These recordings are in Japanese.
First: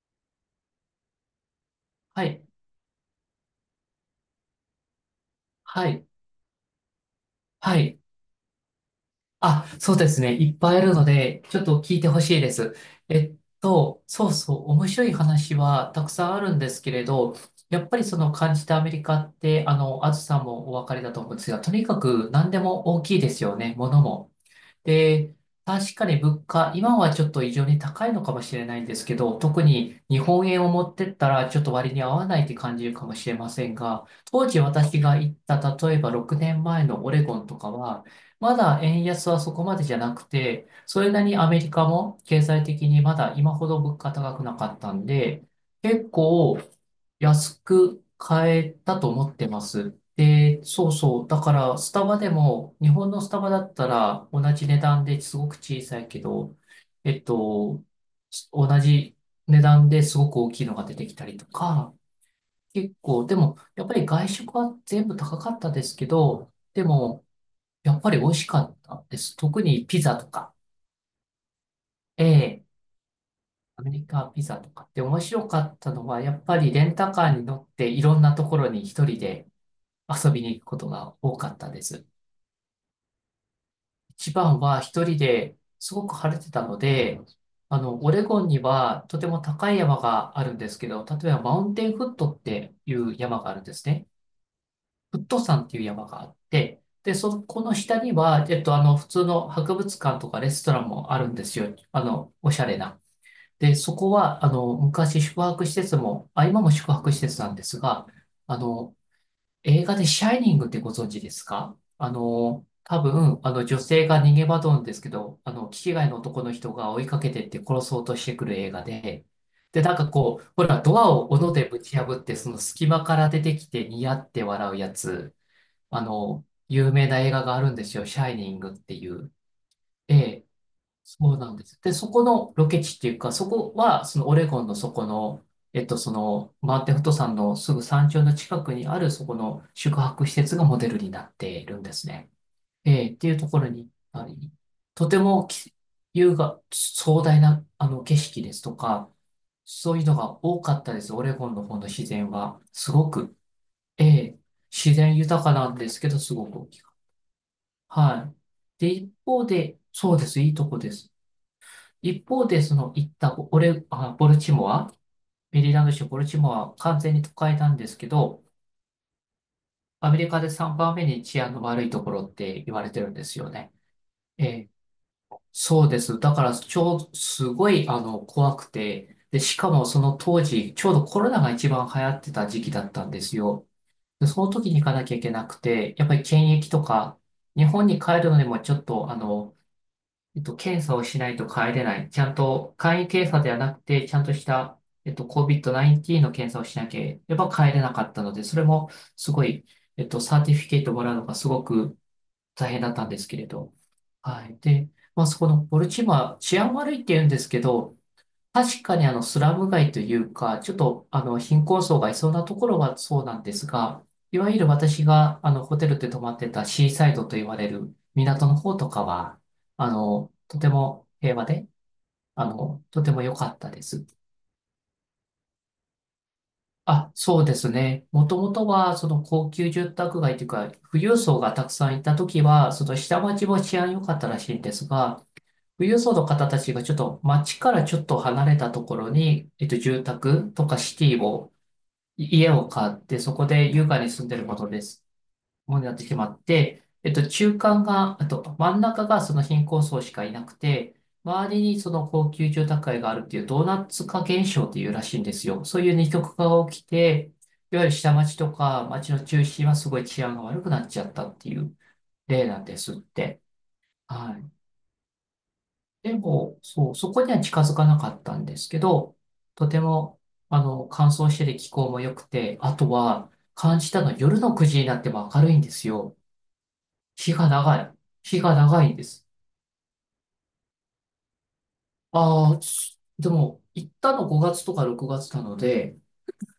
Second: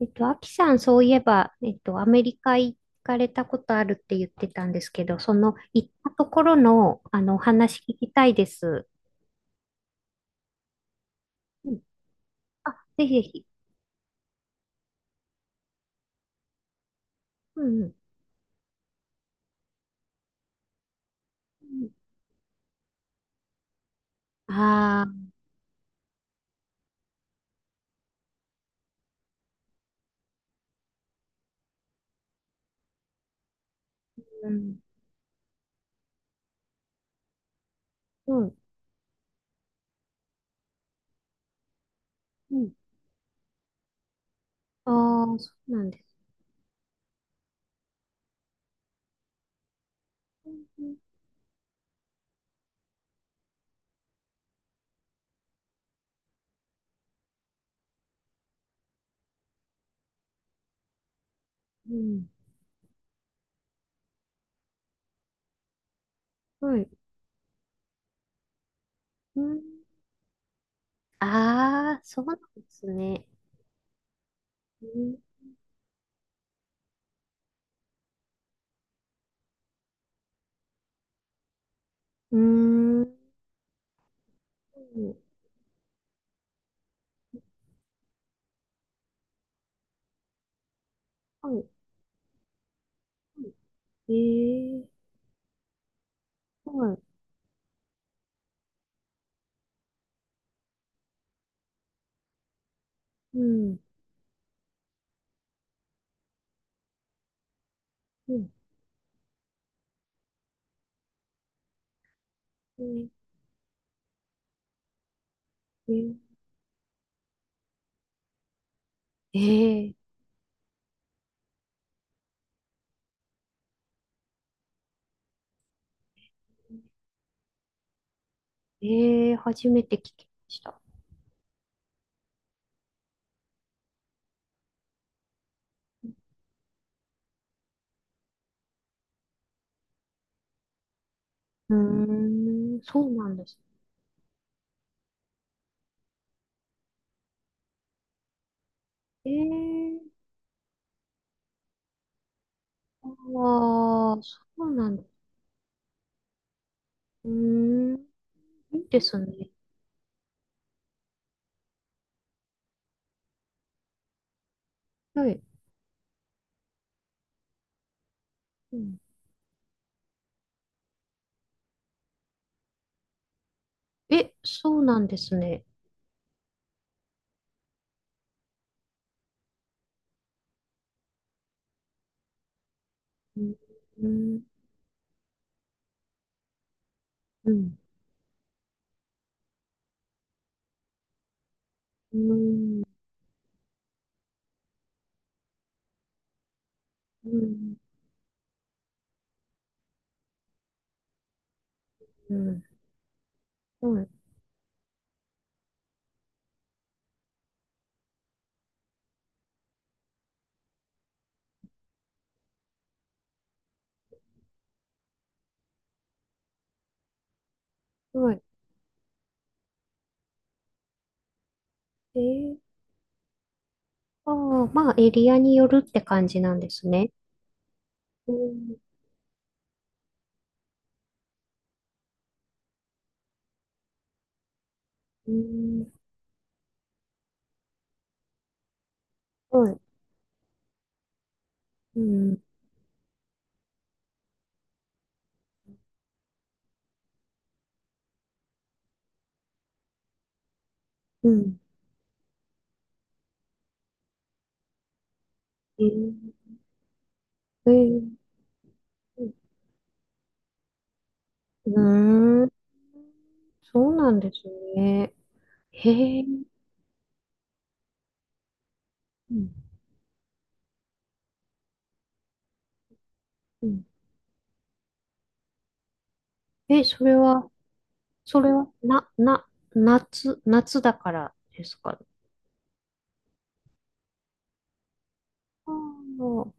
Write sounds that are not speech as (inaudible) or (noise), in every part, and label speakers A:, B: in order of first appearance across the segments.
A: アキさん、そういえば、アメ
B: は
A: リ
B: い、
A: カ行かれたことあるって言ってたんですけど、その行
B: は
A: っ
B: い、
A: たところの、お
B: は
A: 話聞
B: い。
A: きたいです。
B: あ、そうですね。いっぱいあるので、ちょっ
A: うん。
B: と聞いてほしいで
A: あ、
B: す。
A: ぜひぜ
B: えっ
A: ひ。
B: そうそう、面白い話はたくさんあるんですけれど、
A: う
B: やっ
A: ん
B: ぱりその感じたアメリカって、あずさんもお分かりだと思うんですが、
A: う
B: とに
A: ん。
B: かく何でも大きいですよね、ものも。
A: あ
B: で、
A: あ、
B: 確かに物価、今はちょっと異常に高いのかもしれないんですけど、特に日本円を持ってったらちょっと割に合わないって感じるかもしれませんが、当
A: う
B: 時
A: ん、
B: 私が行った、例えば6年前のオレゴンとかは、
A: う
B: ま
A: ん、
B: だ円安はそこまでじゃなくて、それなりにアメリカも経
A: う
B: 済
A: ん。
B: 的にまだ今ほど物価高くなかっ
A: あ
B: たん
A: あ、
B: で、
A: そうなんで
B: 結
A: す。
B: 構安く買えたと思ってます。
A: う
B: で、そう
A: ん
B: そう。だから、スタバでも、日本のスタバだったら、同じ値段ですごく小さいけど、えっと、同じ値段ですごく大きいのが出てきたりと
A: う
B: か、
A: ん、
B: 結構、でも、やっぱり外食は全部高かったですけど、
A: うんは
B: で
A: い。
B: も、やっぱり美味しかったです。
A: うん、
B: 特にピザとか、
A: ああ、そう
B: え
A: なんで
B: え、
A: すね。
B: アメリカピザとかって
A: う
B: 面白かったのは、やっぱりレンタカーに乗っていろんなところに一人で遊びに行くことが多かったです。
A: ん、うー
B: 一番は一
A: ん、
B: 人ですごく晴れてたので、オレゴンにはとても高い山があるんですけど、例えば
A: は
B: マ
A: い。
B: ウンテンフットっていう山があるんですね。
A: ええ
B: フット山っていう山があっ
A: ー、
B: て、
A: はい。
B: で、そこの下には、普通の博物館とかレストランもあるんですよ。おしゃれな。
A: う
B: で、
A: ん、
B: そこは、昔宿泊施設も、あ、今も宿泊施設なんですが、
A: うん、
B: あの、映画でシャイニングってご存知ですか？
A: う
B: 多
A: ん
B: 分、あの女性が逃げ惑うんですけど、気違いの
A: え
B: 男の人が追いかけてって殺そうとしてくる映画で、
A: え
B: で、な
A: ー
B: んかこう、ほら、ドアを斧でぶち破って、その隙間から出てきてニヤって笑うやつ、有名な映画があるんですよ、シャイニングってい
A: え
B: う。
A: え初めて聞
B: え
A: きま
B: え、
A: した。
B: そうなんです。で、そこのロケ地っていうか、そこは、そのオレゴンのそこの、その、マーテンフット山のすぐ山頂の近くにある、そこの宿泊施設がモデルになってい
A: う
B: るんです
A: ー
B: ね。
A: ん、そ
B: え
A: う
B: ーっ
A: な
B: てい
A: ん
B: う
A: で
B: と
A: す。
B: ころに、ありとてもき優雅、壮大な、景色ですとか、そういうの
A: ええ
B: が多かったです。オレゴンの方の自然は。すごく、
A: ああー、
B: えー
A: そうな
B: 自
A: んです。
B: 然豊かなんですけど、すごく大きい。
A: うーん、
B: はい。
A: いい
B: で、
A: で
B: 一
A: す
B: 方
A: ね。
B: で、そうです。いいとこです。一方で、その行ったオレ、あ、ボルチモア、
A: はい。
B: メリーランド州ボルチモアは完全に都会なんですけど、
A: うん、
B: アメリカで3番目に治安の悪いところって言われてるんですよね。
A: え、
B: ええ、
A: そうなんですね。
B: そうです。だから、超、すごい、怖くて、で、しかもその当時、ちょうどコロナが一番流行ってた時期だったんです
A: うん、
B: よ。
A: う
B: で、そ
A: ん、
B: の時に行かなきゃいけなくて、やっぱり検疫とか、
A: う
B: 日
A: ん、
B: 本に帰るのにもちょっと、検査をしないと帰れない。
A: う
B: ちゃんと、
A: ん、
B: 簡易検査ではなくて、ちゃんとした、COVID-19 の検査をしなけ
A: う
B: れば帰
A: ん、
B: れなかったので、それもすごい、サーティフィケートもらうのがすごく
A: うん、
B: 大変だったんですけれど。
A: うん、
B: はい。で、まあ、そこのボルチモア、治安悪いって言うんですけど、確かにあのスラム街というか、ちょっとあの貧困層がいそうなところはそうなんですが、いわゆる私があのホテルで泊まってたシーサイドと言われる
A: はい。
B: 港の方とかは、とても平和で、
A: ええ
B: とても良かったです。
A: ああまあ、エリアによるって感じなんです
B: あ、
A: ね。
B: そうですね。も
A: う
B: ともと
A: ん、
B: はその高級住宅街というか、富裕層がたくさんいた時は、その下町も治安良かったらしいんですが、
A: う
B: 富
A: ん、
B: 裕層の方たちがちょっと街からちょっと離れたところに、
A: はい。
B: 住宅とかシティを
A: うん、
B: 家を買って、そこで優雅に住んでることです。ものになってしまって、中間が、あと、真ん中がその貧困層しかいなくて、
A: う
B: 周
A: ん、
B: りにその高級住宅街があるっていうドーナツ化現象っていうらしいんですよ。そう
A: ええ
B: いう二極化が起きて、
A: え
B: いわゆる
A: え
B: 下町とか町の中心はすごい治安が悪くなっちゃったってい
A: う
B: う
A: ー
B: 例
A: ん
B: なんですって。
A: そうなんで
B: は
A: す
B: い。
A: ね。
B: で
A: へえ。
B: も、そう、そこには近づかなかったんですけど、
A: うん
B: とても、乾燥してて気候も良くて、あとは、
A: う
B: 感
A: ん
B: じたのは夜の9時になっても明るいんですよ。
A: え、それ
B: 日
A: は、
B: が長い。
A: そ
B: 日
A: れ
B: が
A: は、
B: 長いんで
A: な、
B: す。
A: な、夏、夏だからですか？
B: ああ、でも、行ったの5月とか6月なの
A: あ
B: で、
A: あ、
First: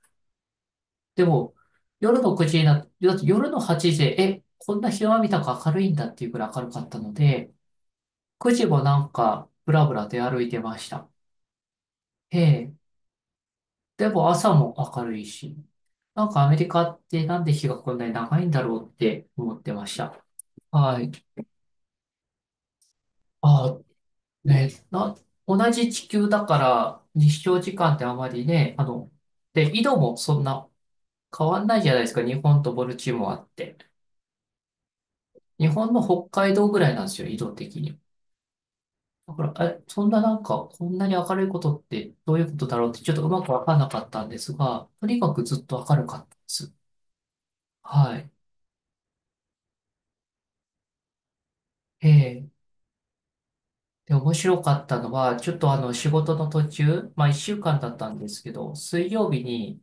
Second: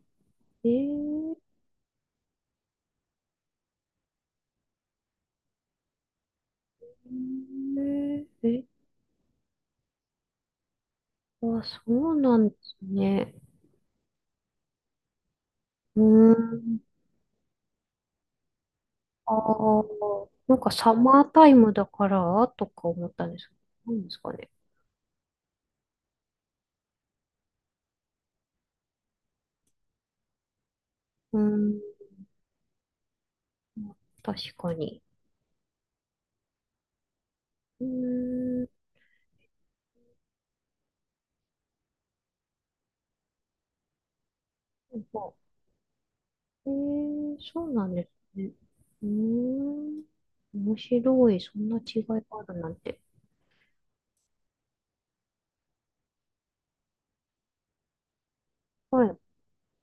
A: え
B: で
A: ー、
B: も、夜の9時になって、だって夜の8時で、え、こんな日は見たか明るいんだっていうくらい明るかったので、
A: えー、
B: 9
A: え、
B: 時もなんか、ぶらぶら出歩いてました。
A: あ、そうなんで
B: え
A: す
B: え、
A: ね。
B: でも朝も明るいし、
A: う
B: な
A: ー
B: んかアメリ
A: ん、
B: カってなんで日がこんなに長いんだろうって
A: あ
B: 思って
A: あ、
B: ました。
A: なんかサ
B: は
A: マー
B: い。
A: タイムだからとか思ったんですけ
B: あ、
A: ど、なんですかね。
B: ね、な、同じ地球だから日照時間ってあまりね、で、緯度もそんな
A: うー
B: 変わんな
A: ん、
B: いじゃないですか。日本とボルチモアって。
A: 確かに。
B: 日本の北海道ぐらいなんですよ、緯度的
A: う
B: に。
A: ーん、
B: だから、え、そんななんか、こんなに明るいことってどういうことだろうってちょっとうまくわかんなかったんですが、
A: ま
B: とに
A: あ
B: かくずっと明るかったで
A: え
B: す。
A: ー、そうなんで
B: はい。
A: すね。うーん。面白い。そんな違いがあ
B: ええ、
A: るなんて。
B: で、面白かったのは、ちょっとあの、仕事の途中、まあ、一週間だったんですけど、
A: は
B: 水
A: い。
B: 曜日に、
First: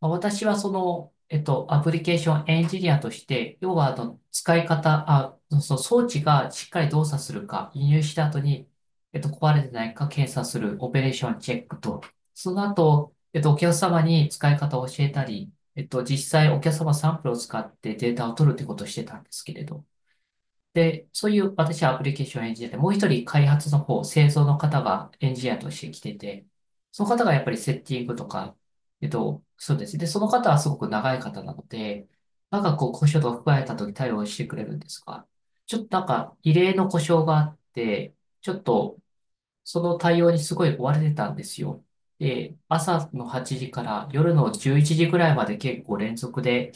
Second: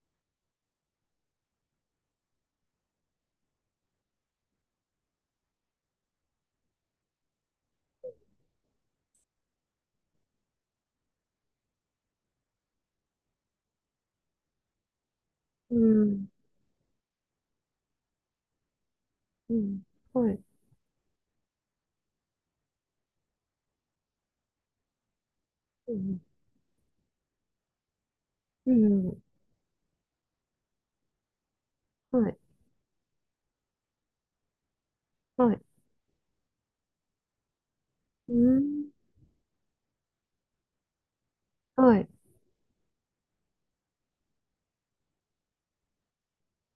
B: まあ、私はその、アプリケーションエンジニアとして、要はあの、使い方、あ、その装置がしっかり動作するか、輸入した後に、壊れてないか検査するオペレーションチェックと、その後、お客様に使い方を教えたり、
A: うん。
B: 実際お客様サンプルを使ってデータを取るってことをしてたんですけ
A: う
B: れ
A: ん。
B: ど、
A: はい。
B: で、そういう私はアプリケーションを演じてて、もう一人開発の方、製造の方がエンジニアとして
A: う
B: 来て
A: ん。
B: て、その方がやっぱりセッティングとか、
A: うん。
B: そうです。で、その方はすごく長い方なので、
A: はい。
B: なんかこう故障とか含まれた時対応してくれるんですが、
A: はい。
B: ちょっとなんか異例の故障があって、
A: う
B: ちょっ
A: ん。
B: とその対応にすごい追われてたんですよ。
A: はい。
B: で、朝の8時から夜の11時ぐらいまで結構連続で、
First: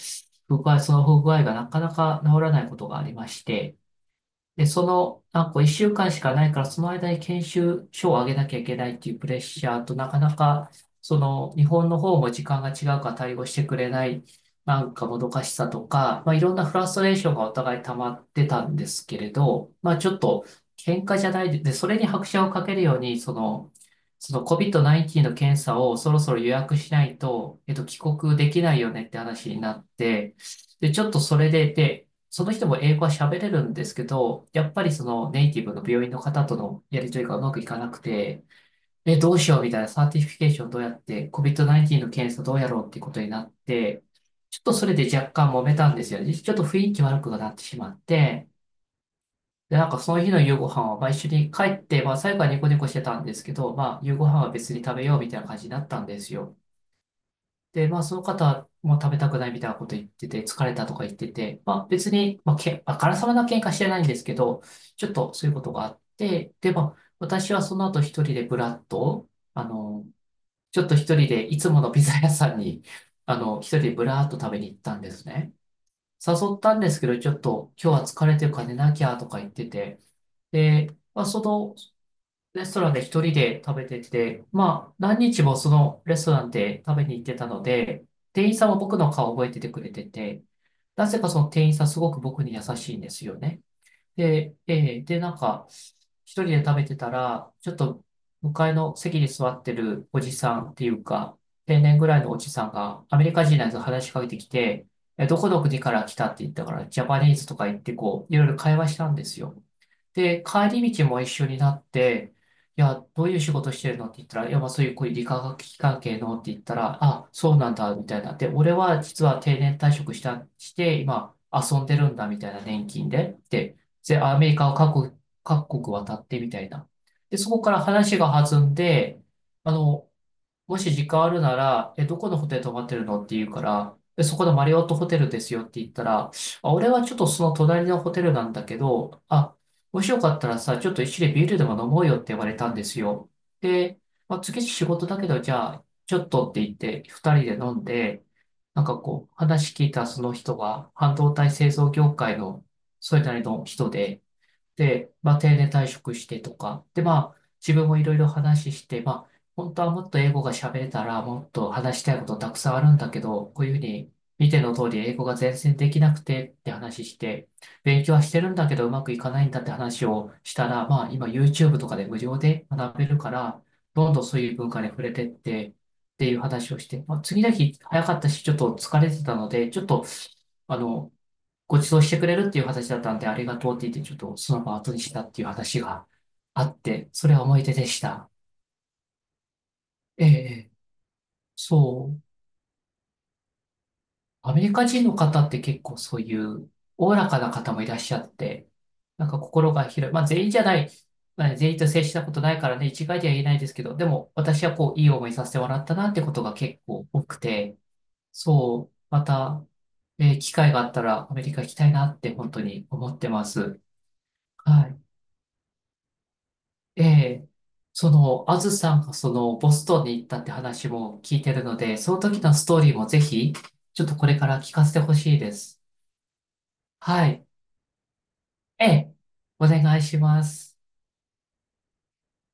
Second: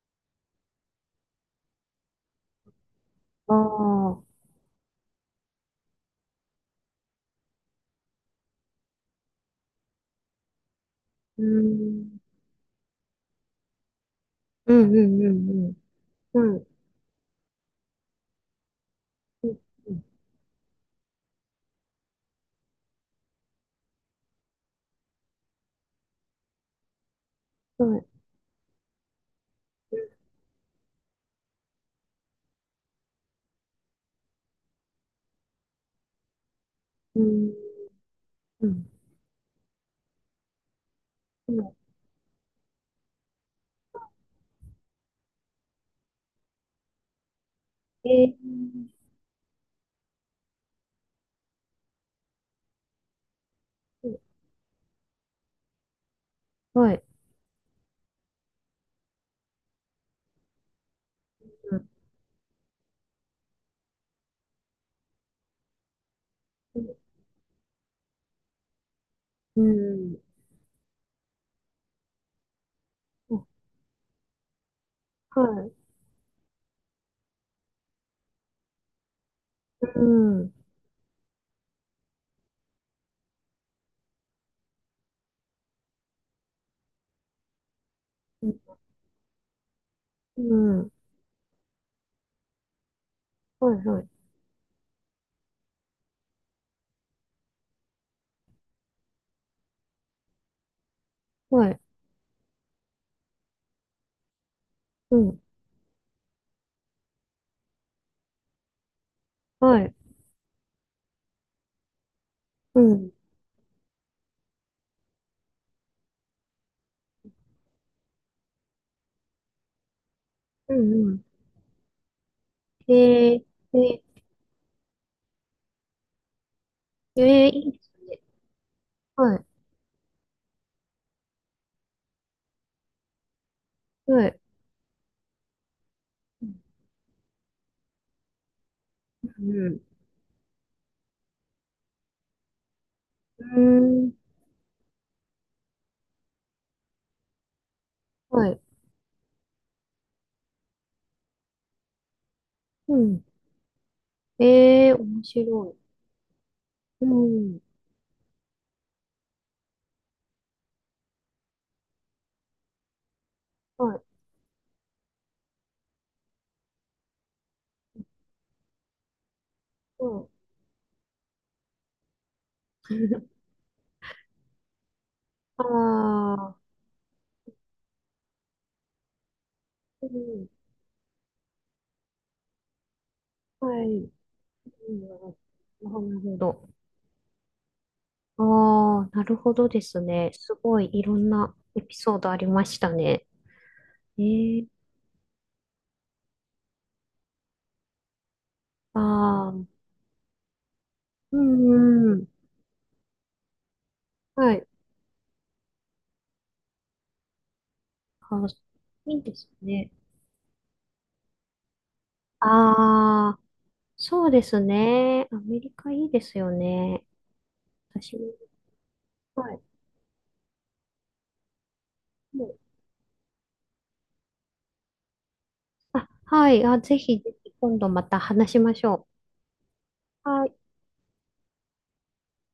B: 不具合、その不具合がなかなか治らないことがありまし
A: あ
B: て。
A: あ。
B: で、その、なんか1週間しかないから、その間に研修書を上げなきゃいけないっていうプレッシャーと、なかなか、そ
A: う
B: の、日本の
A: ん。
B: 方も時間が違うから対応してくれない、
A: う
B: なん
A: んう
B: かも
A: んう
B: どかしさ
A: ん
B: とか、まあ、
A: う
B: い
A: ん。
B: ろん
A: はい。
B: なフラストレーションがお互い溜まってたんですけれ
A: うん
B: ど、まあ、
A: う
B: ちょっと、喧嘩じゃないで、でそれに拍車をかけるように、その、その COVID-19 の検査をそろそろ予約しないと、
A: んは
B: 帰
A: い。
B: 国できないよねって話になって、で、ちょっとそれで、で、その人も英語は喋れるんですけど、やっぱりそのネイティブの病院の方とのやり
A: う
B: 取りがう
A: ん。
B: まくいかなくて、
A: うん。
B: え、どうしようみたいなサーティフィケーションどうやって、
A: うん。
B: COVID-19 の検査どうやろうっていうことになって、ちょっとそれで若干揉めたんですよね。ちょっと雰囲気悪くなってしまっ
A: え
B: て、
A: ー。
B: で、なんかその日の夕ご飯は、まあ、一緒に帰って、まあ最後はニコニコしてたんですけど、まあ
A: う
B: 夕
A: ん
B: ご飯は別に食べようみたいな感じになったんですよ。
A: はい。
B: で、まあ、その方も食べたくないみたいなこと言ってて、疲れたとか言ってて、ま
A: う
B: あ、
A: ん。
B: 別に、まあ、まあからさまな喧嘩してないんですけど、ちょっとそういうことがあって、で、まあ、私はその後一人でブラッと、
A: う
B: あの、
A: ん。
B: ちょっと一人でいつものピザ屋さんに、(laughs)
A: うん
B: 一人でブラーっと食べに行ったんです
A: は
B: ね。
A: い。
B: 誘ったんですけど、ちょっと今日は疲れてるから寝なきゃとか言ってて、
A: うん。
B: で、まあ、その、レストランで一人で食べてて、まあ、何日もそのレストランで食べに行ってたので、店員さんは僕の顔を覚えててくれて
A: う
B: て、
A: ん。
B: なぜかその店員さんすごく僕に優しいんですよね。
A: はい。はい。
B: で、で、なんか、一人で食べてたら、ちょっと向かいの席に座ってるおじさんっていうか、
A: はい。
B: 定年ぐらいのおじさんが、アメリカ人のやつが話しかけてきて、
A: う
B: え、ど
A: ん。
B: こどこから来たって言ったから、ジャパニーズとか言って、こう、いろいろ会話したんですよ。
A: はい。
B: で、帰り道も一緒になって、
A: う
B: いや、
A: ん。
B: どういう仕事してるのって言ったら、いや、まあそういう、こういう理化学機関系のって言ったら、あ、そうなんだ、みたいな。で、俺は実は定年退職した、し
A: うん
B: て、
A: うん。
B: 今、遊んでるんだ、みたいな、年金
A: へ
B: で。
A: え、
B: で
A: え、
B: で、アメリカを各国渡ってみたいな。で、
A: ええ
B: そ
A: い
B: こか
A: いで
B: ら
A: すね。
B: 話が弾んで、
A: はい。
B: あの、もし時間あるなら、え、どこのホテル泊まってるのって言うから、で、
A: は
B: そ
A: い。
B: このマリオットホテルですよって言ったら、
A: う
B: あ、俺はちょっとその隣のホテルなんだけど、あ、
A: ん。
B: もしよかったらさ、ちょっと一緒にビールでも飲もうよって言われたんですよ。
A: うー
B: で、
A: ん。
B: まあ、次仕事だけど、じゃあ、ちょっとって言って、二人で飲んで、
A: はい。
B: なんかこう、話聞いたその人が、半導体製造業界の、
A: う
B: そ
A: ん。
B: れなりの人で、
A: ええ
B: で、
A: 面
B: まあ、定年
A: 白
B: 退職してとか、で、
A: い。う
B: まあ、
A: ん。
B: 自分もいろいろ話して、まあ、本当はもっと英語が喋れたら、もっと話したいことたくさんあるんだけど、こういうふう
A: はい。
B: に、見ての通り英語が全然できなくてって話して、勉強はしてるんだけどうまくいかないんだって
A: う
B: 話
A: ん。
B: をしたら、まあ、今 YouTube とかで無料で学べるか
A: (laughs)
B: ら、どんどんそういう文化に触れてっ
A: あ
B: て、っていう
A: あ。
B: 話をして、まあ、次の日早かったし、ちょっと疲れてたので、ちょっと、
A: うん。
B: あの、ご馳走してくれるっていう形だったんで、ありが
A: は
B: とうっ
A: い。
B: て言って、ちょっとその場を
A: う
B: 後に
A: ん。
B: したっていう話
A: な
B: が
A: るほ
B: あ
A: ど。
B: って、それは思い出でした。
A: ああ、なるほどです
B: ええ、
A: ね。
B: え
A: す
B: え
A: ごいいろんなエピ
B: そ
A: ソー
B: う。
A: ドありましたね。
B: ア
A: え
B: メ
A: え
B: リカ人の方って結構そういうおおらかな方もいらっしゃって、なんか
A: あ
B: 心
A: あ。
B: が広い。まあ全員じゃない。
A: う
B: まあ全員と接
A: ん
B: し
A: う
B: た
A: ん。
B: ことないからね、一概では言えないですけど、でも
A: は
B: 私
A: い。
B: はこう、いい思いさせてもらったなってことが結構多くて、
A: あ、
B: そう、
A: いい
B: ま
A: です
B: た、
A: ね。
B: 機会があったらアメリカ行きたいなって本当に思って
A: ああ。
B: ます。
A: そうです
B: はい。
A: ね。アメリカいいですよ
B: え
A: ね。
B: え、そ
A: 私も。
B: の、あずさんがそ
A: は
B: の、
A: い。
B: ボストンに行ったって話も聞いてるので、その
A: も
B: 時の
A: う
B: ストーリーもぜひ、ちょっとこれから聞かせてほしいです。
A: あ、はい。あ、ぜひ、
B: は
A: ぜ
B: い。
A: ひ今度また話しまし
B: え
A: ょ
B: え、お願いし
A: う。
B: ま
A: はい。
B: す。